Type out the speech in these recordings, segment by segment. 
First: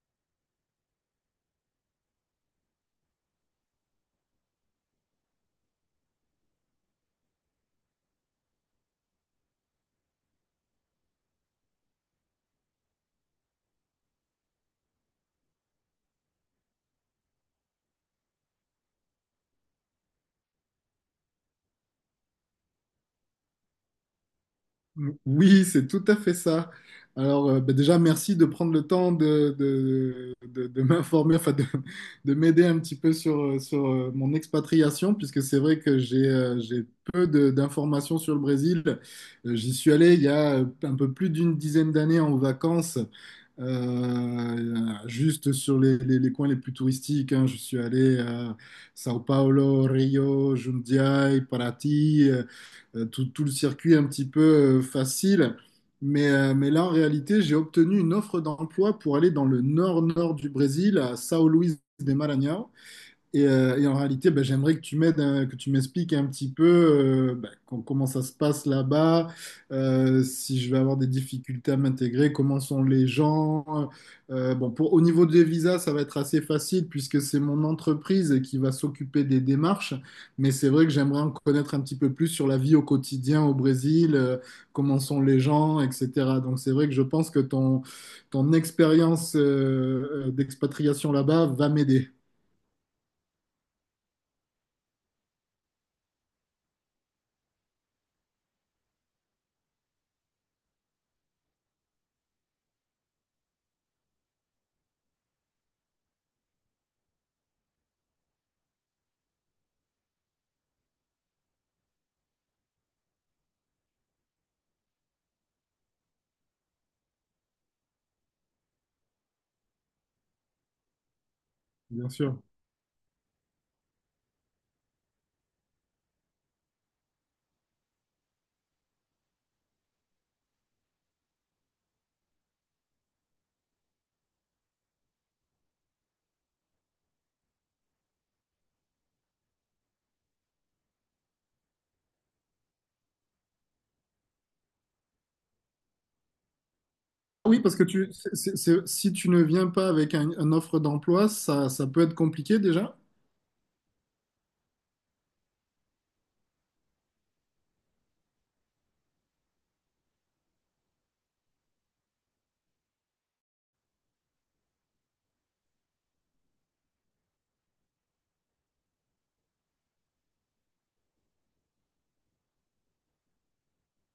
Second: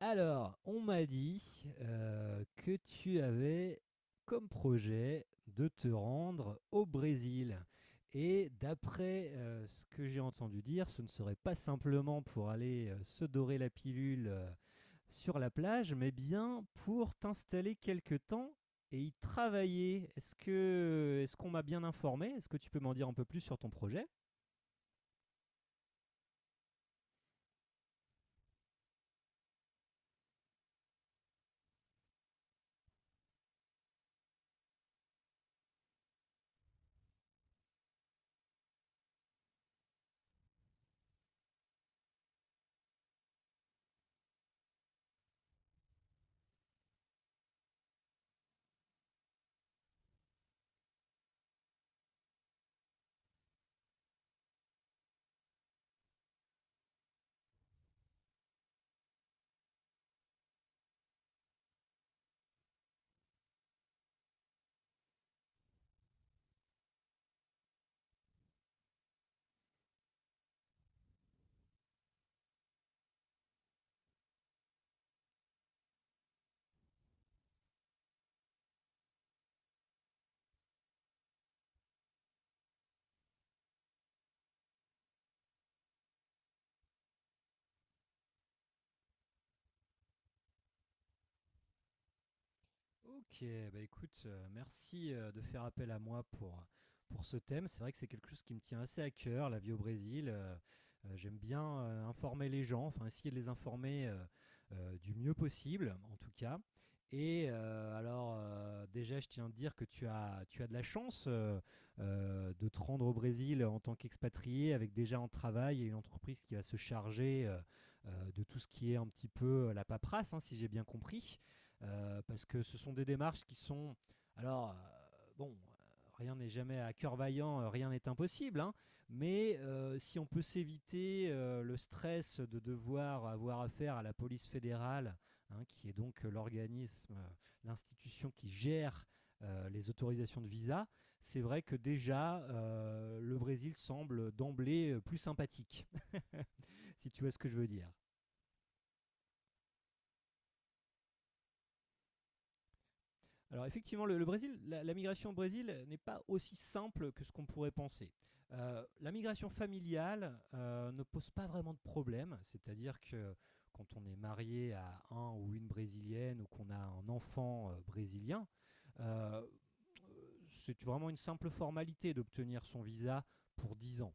Alors, on m'a dit, que tu avais comme projet de te rendre au Brésil et d'après, ce que j'ai entendu dire, ce ne serait pas simplement pour aller, se dorer la pilule, sur la plage, mais bien pour t'installer quelque temps et y travailler. Est-ce qu'on m'a bien informé? Est-ce que tu peux m'en dire un peu plus sur ton projet? Oui, c'est tout à fait ça. Alors, déjà, merci de prendre le temps de m'informer, enfin de m'aider un petit peu sur mon expatriation, puisque c'est vrai que j'ai peu d'informations sur le Brésil. J'y suis allé il y a un peu plus d'une dizaine d'années en vacances juste sur les coins les plus touristiques, hein, je suis allé à Sao Paulo, Rio, Jundiaí, Paraty, tout le circuit un petit peu facile. Mais là, en réalité, j'ai obtenu une offre d'emploi pour aller dans le nord-nord du Brésil, à São Luís de Maranhão. Et en réalité, bah, j'aimerais que tu m'aides, que tu m'expliques un petit peu comment ça se passe là-bas, si je vais avoir des difficultés à m'intégrer, comment sont les gens. Bon, pour, au niveau des visas, ça va être assez facile puisque c'est mon entreprise qui va s'occuper des démarches. Mais c'est vrai que j'aimerais en connaître un petit peu plus sur la vie au quotidien au Brésil, comment sont les gens, etc. Donc c'est vrai que je pense que ton expérience d'expatriation là-bas va m'aider, Ok, bah écoute, merci de faire appel à moi pour ce thème. C'est vrai que c'est quelque chose qui me tient assez à cœur, la vie au Brésil. J'aime bien informer les gens, enfin essayer de les informer du mieux possible, en tout cas. Et alors, déjà, je tiens à te dire que tu as de la chance de te rendre au Brésil en tant qu'expatrié, avec déjà un travail et une entreprise qui va se charger de tout ce qui est un petit peu la paperasse, hein, si j'ai bien compris bien sûr. parce que ce sont des démarches qui sont... Alors, bon, rien n'est jamais à cœur vaillant, rien n'est impossible, hein, mais si on peut s'éviter le stress de devoir avoir affaire à la police fédérale, hein, qui est donc l'organisme, l'institution qui gère les autorisations de visa, c'est vrai que déjà, le Brésil semble d'emblée plus sympathique, si tu vois ce que je Oui, veux parce que dire. tu, si tu ne viens pas avec une offre d'emploi, ça peut être compliqué déjà. Alors effectivement, le Brésil, la migration au Brésil n'est pas aussi simple que ce qu'on pourrait penser. La migration familiale ne pose pas vraiment de problème, c'est-à-dire que quand on est marié à un ou une brésilienne ou qu'on a un enfant brésilien, euh, c'est vraiment une simple formalité d'obtenir son visa pour 10 ans.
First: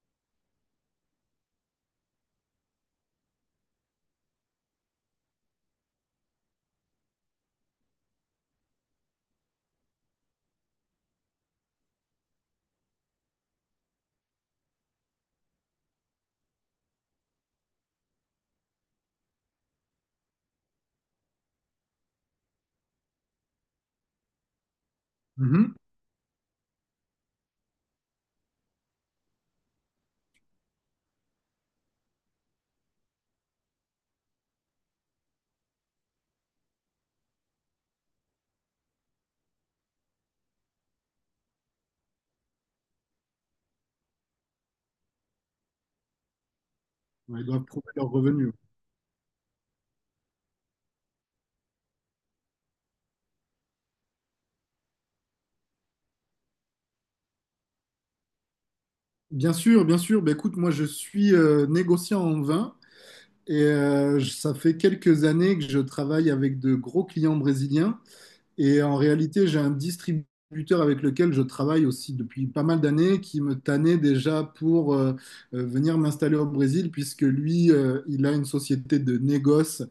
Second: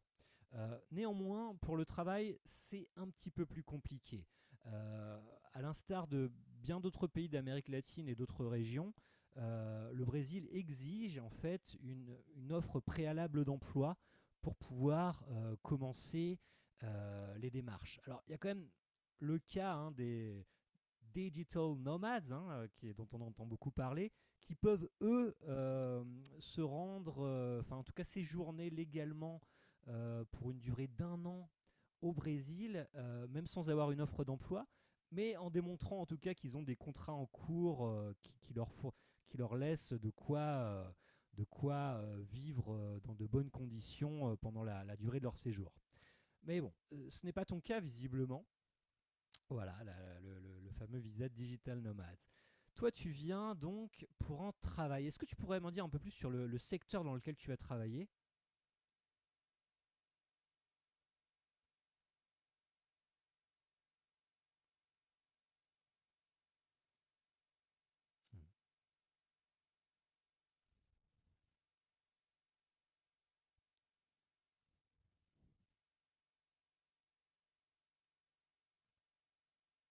Néanmoins, pour le travail, c'est un petit peu plus compliqué. Euh, à l'instar de bien d'autres pays d'Amérique latine et d'autres régions, le Brésil exige en fait une offre préalable d'emploi pour pouvoir commencer les démarches. Alors, il y a quand même le cas hein, des, digital nomads, hein, qui est, dont on entend beaucoup parler, qui peuvent, eux, Mhm. Se rendre, enfin en tout cas séjourner légalement pour une durée d'un an au Brésil, même sans avoir une offre d'emploi, mais en démontrant en tout cas qu'ils ont des contrats en cours qui leur laissent de quoi vivre dans de bonnes conditions pendant la durée de leur séjour. Mais bon, ce n'est Ouais, pas ils ton doivent cas prouver leurs visiblement. revenus. Voilà, le fameux visa Digital Nomad. Toi, tu viens donc pour en travailler. Est-ce que tu pourrais m'en dire un peu plus sur le secteur dans lequel tu vas travailler? Bien sûr, bien sûr. Ben, écoute, moi, je suis négociant en vin et ça fait quelques années que je travaille avec de gros clients brésiliens. Et en réalité, j'ai un distributeur avec lequel je travaille aussi depuis pas mal d'années qui me tannait déjà pour venir m'installer au Brésil, puisque lui, il a une société de négoce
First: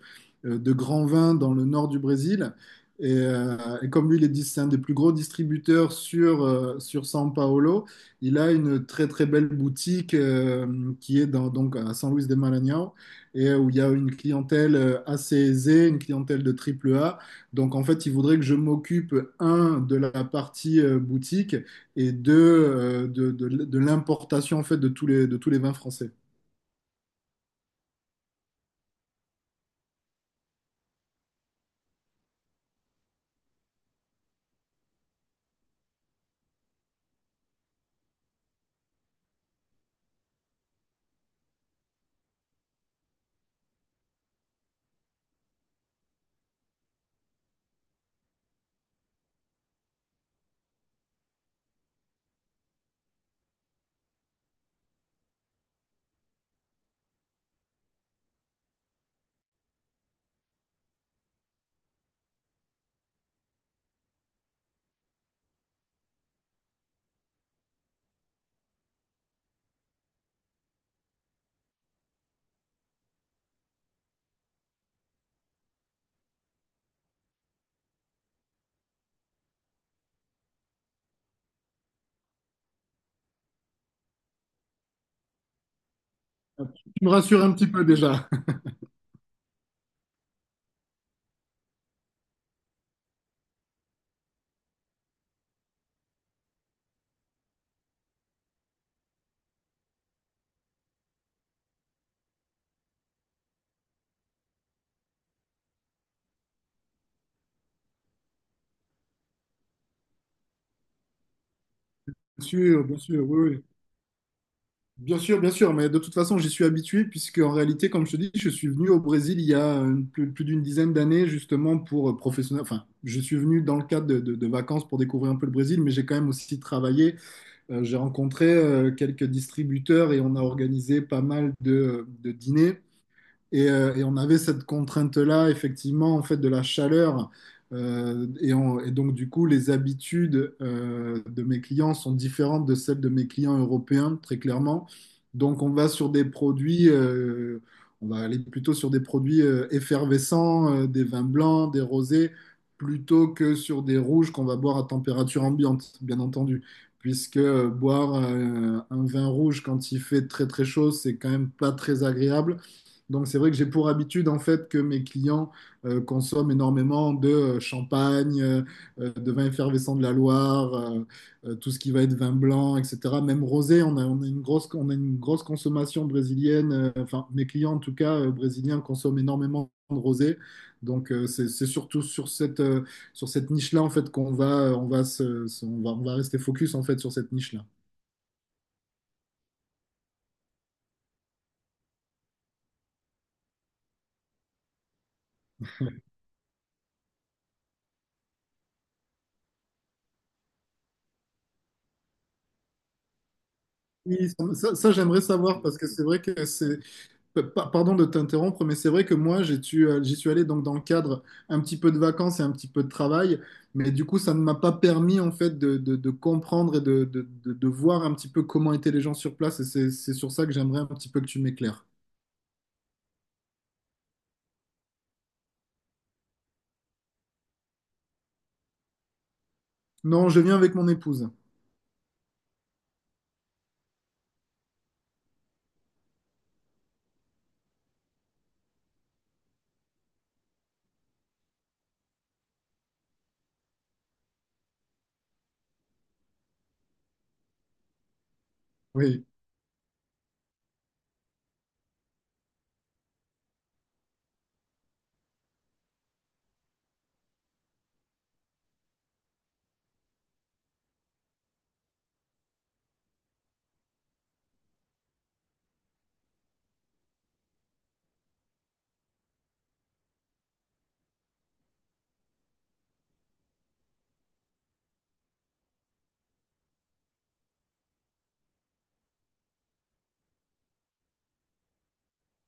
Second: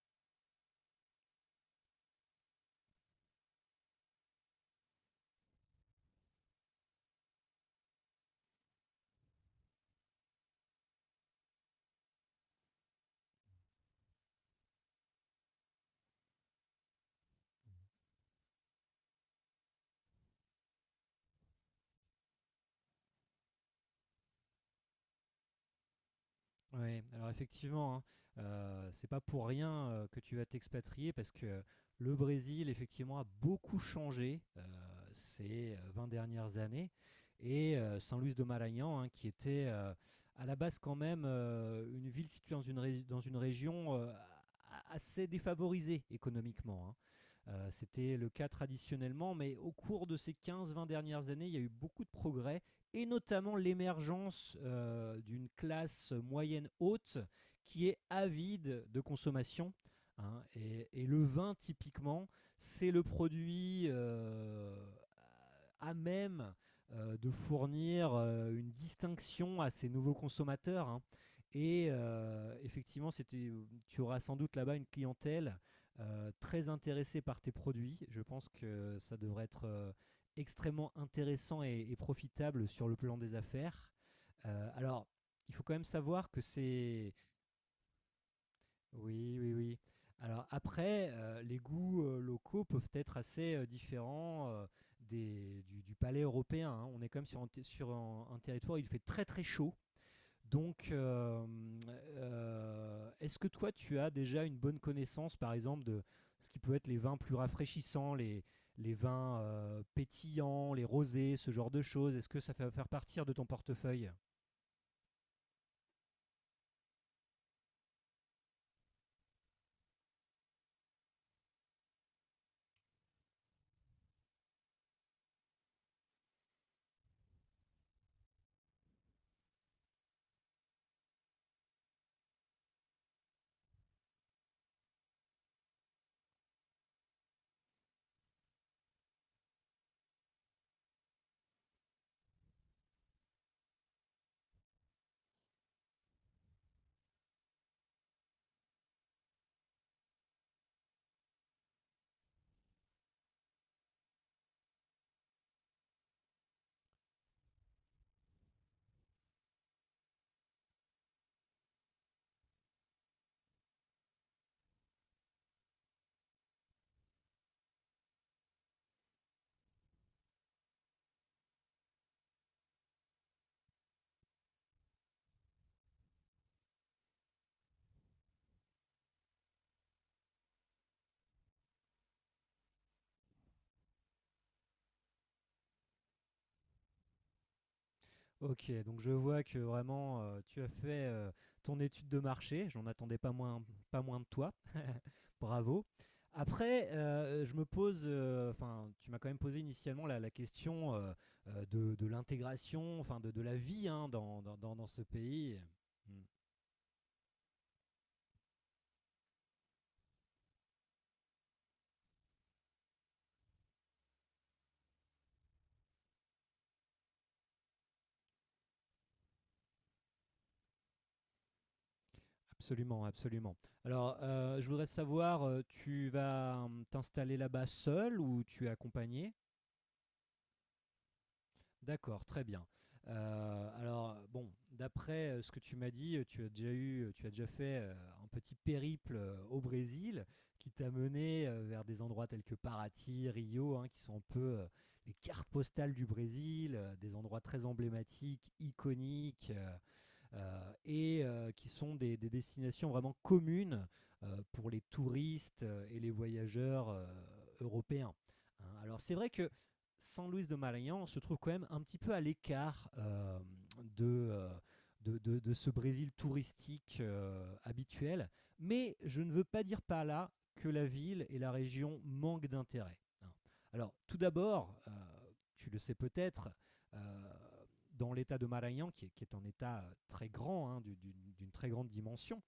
de grands vins dans le nord du Brésil. Et comme lui, il est c'est un des plus gros distributeurs sur São Paulo, il a une très très belle boutique qui est dans, donc à São Luís de Maranhão et où il y a une clientèle assez aisée, une clientèle de triple A donc, en fait, il voudrait que je m'occupe, un, de la partie boutique et deux, de l'importation, en fait, de tous les vins français. Ouais, alors effectivement, hein, c'est pas pour rien, que tu vas t'expatrier parce que le Brésil effectivement a beaucoup changé, ces, 20 dernières années et San Luís do Maranhão, hein, qui était, à la base quand même, une ville située dans une région, a assez défavorisée économiquement, hein. C'était le cas traditionnellement, mais au cours de ces quinze vingt dernières années, il y a eu beaucoup de progrès et notamment l'émergence d'une classe moyenne haute qui est avide de consommation, hein. Et le vin, typiquement, c'est le produit à même de fournir une distinction à ces nouveaux consommateurs, hein. Et effectivement, c'était, tu auras sans doute là-bas une clientèle très intéressée par tes produits. Je pense que ça devrait être extrêmement intéressant et profitable sur le plan des affaires. Alors, il faut quand même savoir que Tu me c'est... rassures un petit peu déjà. Oui, oui, oui. Alors après, les goûts locaux peuvent être assez différents du palais européen, hein. On est quand même sur un territoire où il fait très très chaud. Donc, est-ce que toi, tu as déjà une bonne connaissance, par exemple, de ce qui peut être les vins plus rafraîchissants, les vins pétillants, les rosés, ce genre de choses? Est-ce que ça fait faire bien sûr, partir de ton oui, oui. portefeuille? Bien sûr, mais de toute façon, j'y suis habitué puisque en réalité, comme je te dis, je suis venu au Brésil il y a plus d'une dizaine d'années justement pour professionnel. Enfin, je suis venu dans le cadre de vacances pour découvrir un peu le Brésil, mais j'ai quand même aussi travaillé. J'ai rencontré quelques distributeurs et on a organisé pas mal de dîners. Et, on avait cette contrainte-là, effectivement, en fait, de la chaleur. Donc, du coup, les habitudes de mes clients sont différentes de celles de mes clients européens, très clairement. Donc, on va sur des on va aller plutôt sur des produits effervescents, des vins blancs, des rosés, plutôt que sur des rouges qu'on va boire à température ambiante, bien entendu. Puisque boire un vin rouge quand il fait très très chaud, c'est quand même pas très agréable. Donc, c'est vrai que j'ai pour habitude, en fait, que mes clients consomment énormément de champagne, de vin effervescent de la Loire, tout ce qui va être vin blanc, etc. Même rosé, on a une grosse consommation brésilienne. Enfin, mes clients, en tout cas, brésiliens, consomment énormément de rosé. Donc, c'est surtout sur sur cette niche-là, en fait, qu'on va, on va se- se- on va rester focus, en fait, sur cette niche-là. Ok, donc je vois que vraiment, tu as fait ton étude de marché, j'en attendais pas moins, pas moins de toi. Bravo. Après, je me pose, enfin, tu m'as quand même posé initialement la question de l'intégration, enfin, de la vie hein, Oui, ça, ça, ce j'aimerais pays. savoir parce que c'est Hmm. vrai que c'est pardon de t'interrompre, mais c'est vrai que moi, j'y suis allé donc dans le cadre un petit peu de vacances et un petit peu de travail, mais du coup, ça ne m'a pas permis en fait de comprendre et de voir un petit peu comment étaient les gens sur place, et c'est sur ça que j'aimerais un petit peu que tu m'éclaires. Absolument, absolument. Alors, je voudrais savoir, tu vas t'installer là-bas seul ou tu es accompagné? Non, je viens avec mon épouse. D'accord, très bien. Heu, alors bon, d'après, ce que tu m'as dit, tu as déjà fait, un petit périple, au Brésil qui t'a mené, vers des endroits tels que Paraty, Rio, hein, qui sont un peu, les cartes postales du Brésil, des endroits très emblématiques, Oui, iconiques, et qui sont des destinations vraiment communes pour les touristes et les voyageurs européens. Hein. Alors c'est vrai que San Luis de Maranhão se trouve quand même un petit peu à l'écart de, euh, de ce Brésil touristique habituel, mais je ne veux pas dire par là que la ville et la région manquent d'intérêt. Hein. Alors tout d'abord, tu le sais peut-être, euh, dans l'état de Marayan, qui est un état très grand, hein, d'une très grande dimension,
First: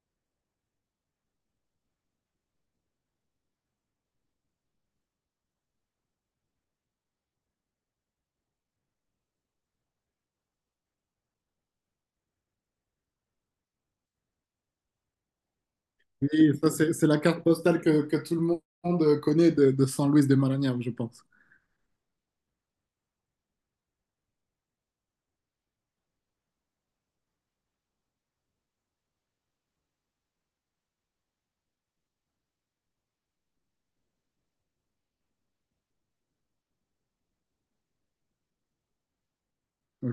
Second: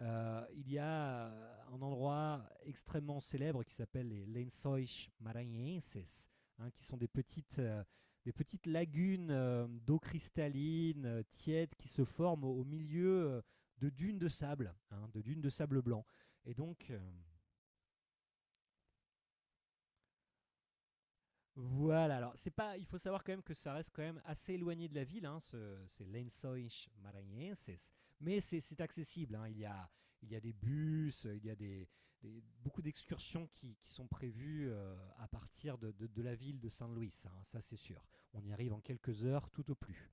il y a un endroit extrêmement célèbre qui s'appelle les Lençóis Maranhenses, hein, qui sont des petites lagunes d'eau cristalline, tiède, qui se forment au milieu de dunes de sable, hein, de dunes de sable blanc. oui, Et ça donc, c'est euh, c'est la carte postale que tout le monde connaît de San Luis de Marañón, je pense. Voilà, alors c'est pas, il faut savoir quand même que ça reste quand même assez éloigné de la ville, hein, c'est Lençóis Maranhenses, mais c'est accessible, hein, il y a des bus, il y a beaucoup d'excursions qui sont prévues à partir de la ville de Saint-Louis, hein, ça c'est sûr. On y arrive en quelques heures tout au plus.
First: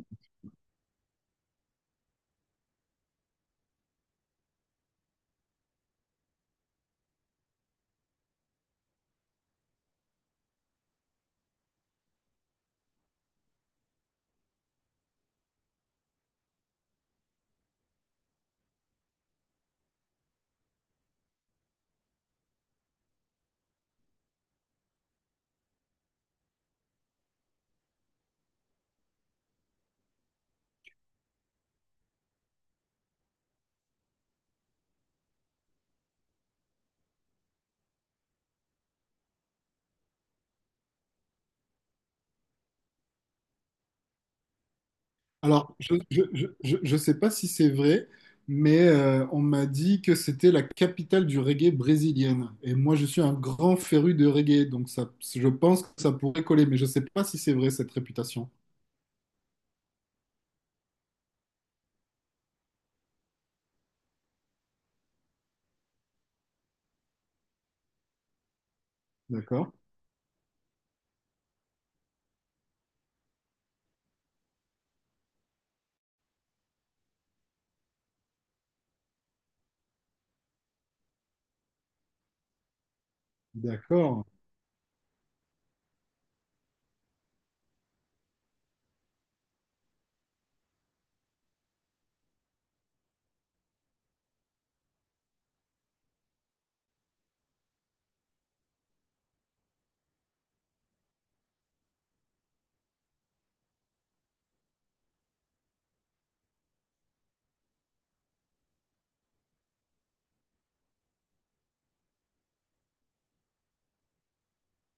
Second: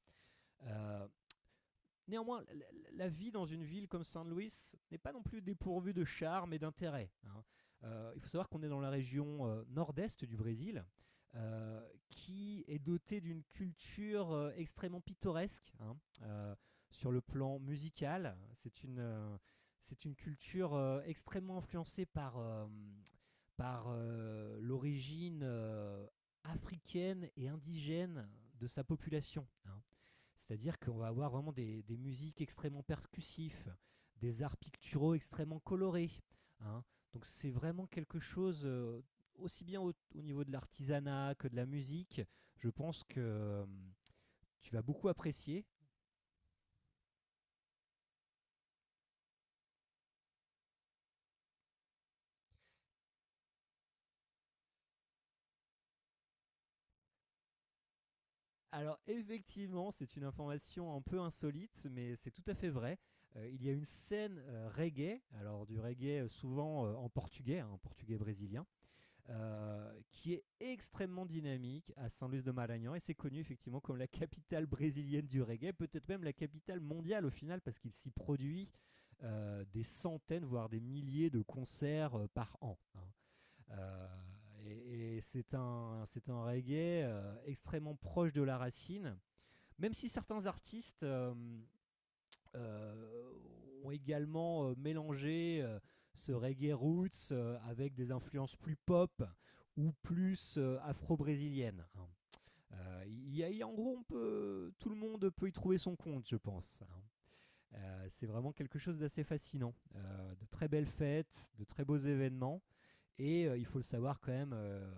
Euh, Néanmoins, la vie dans une ville comme Saint Louis n'est pas non plus dépourvue de charme et d'intérêt, hein. Il faut savoir qu'on est dans la région nord-est du Brésil, euh, qui est dotée d'une culture extrêmement pittoresque, hein. Euh, sur le plan musical. C'est une culture extrêmement influencée par l'origine africaine et indigène de sa population, hein. C'est-à-dire qu'on va avoir vraiment des musiques extrêmement percussives, des arts picturaux extrêmement colorés, hein. Donc c'est vraiment quelque chose, aussi bien au niveau de l'artisanat que de la musique, je pense que tu vas beaucoup apprécier. Alors, je sais pas si c'est vrai, mais on m'a dit que c'était la capitale du reggae brésilienne. Et moi, je suis un grand féru de reggae, donc ça, je pense que ça pourrait coller, mais je sais pas si c'est vrai cette réputation. Alors effectivement, c'est une information un peu insolite, mais c'est tout à fait vrai. Il y a une scène reggae, alors du reggae souvent en portugais, hein, en portugais brésilien, D'accord? Qui est extrêmement dynamique à San Luis de Maranhão et c'est connu effectivement comme la capitale brésilienne du reggae, peut-être même la capitale mondiale au final parce qu'il s'y produit des centaines voire des milliers de concerts par an, hein. Euh, D'accord. et c'est un reggae extrêmement proche de la racine, même si certains artistes euh, ont également mélangé ce reggae roots avec des influences plus pop ou plus afro-brésiliennes, hein. Il y a- y a- en gros, tout le monde peut y trouver son compte, je pense, hein. C'est vraiment quelque chose d'assez fascinant. De très belles fêtes, de très beaux événements. Et il faut le savoir quand même,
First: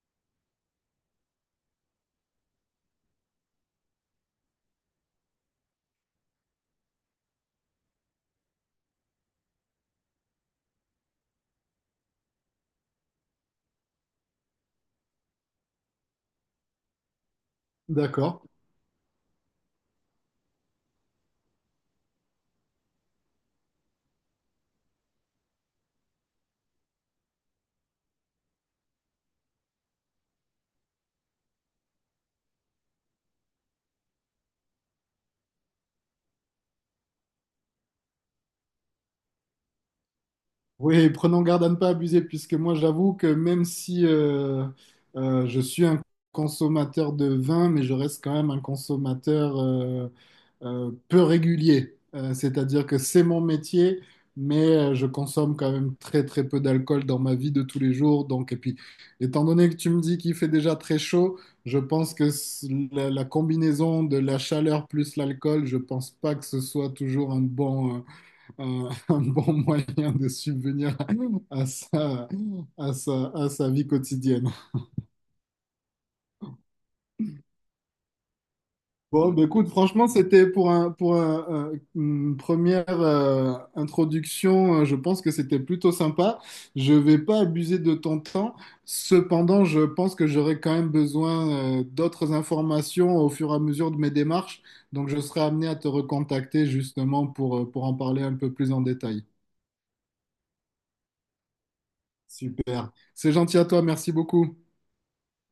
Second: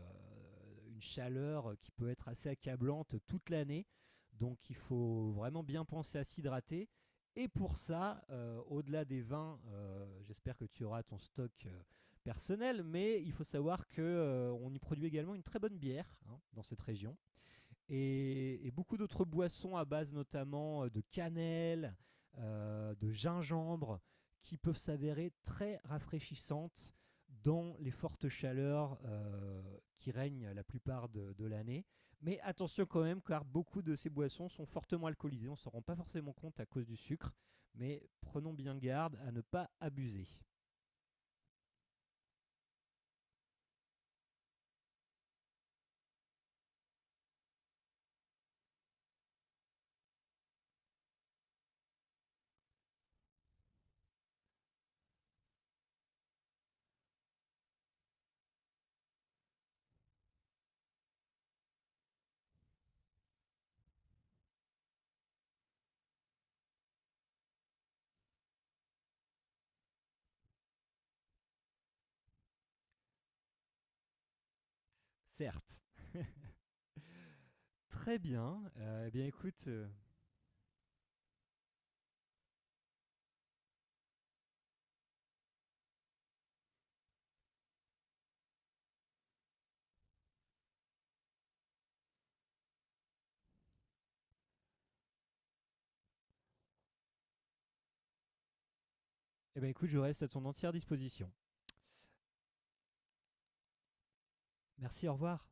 une chaleur qui peut être assez accablante toute l'année. Donc il faut vraiment bien penser à s'hydrater. Et pour ça, au-delà des vins, j'espère que tu auras ton stock personnel, mais il faut savoir que on y produit également une très bonne bière hein, dans cette région D'accord. et beaucoup d'autres boissons à base notamment de cannelle, de gingembre, qui peuvent s'avérer très rafraîchissantes dans les fortes chaleurs qui règnent la plupart de l'année. Mais attention quand même, car beaucoup de ces boissons sont fortement alcoolisées. On ne s'en rend pas forcément compte à cause du sucre, mais prenons bien garde à ne pas abuser. Oui, prenons garde à ne pas abuser, puisque moi, j'avoue que même si je suis un consommateur de vin, mais je reste quand même un consommateur. Peu régulier. C'est-à-dire que c'est mon métier, mais je consomme quand même très très peu d'alcool dans ma vie de tous les jours. Donc, et puis, étant donné que tu me dis qu'il fait déjà très chaud, je pense que la, la combinaison de la chaleur plus l'alcool, je pense pas que ce soit toujours un bon, un bon moyen de subvenir à à sa vie quotidienne. Certes. Très bien. Bon, bah, écoute, franchement, c'était pour une première introduction, je pense que c'était plutôt sympa. Je vais pas abuser de ton temps. Cependant, je pense que j'aurai quand même besoin d'autres informations au fur et à mesure de mes démarches. Donc, je serai amené à te recontacter justement pour en parler un peu plus en détail. Eh bien écoute, je reste à ton entière disposition. Super. C'est gentil à toi, merci beaucoup. Merci, au revoir.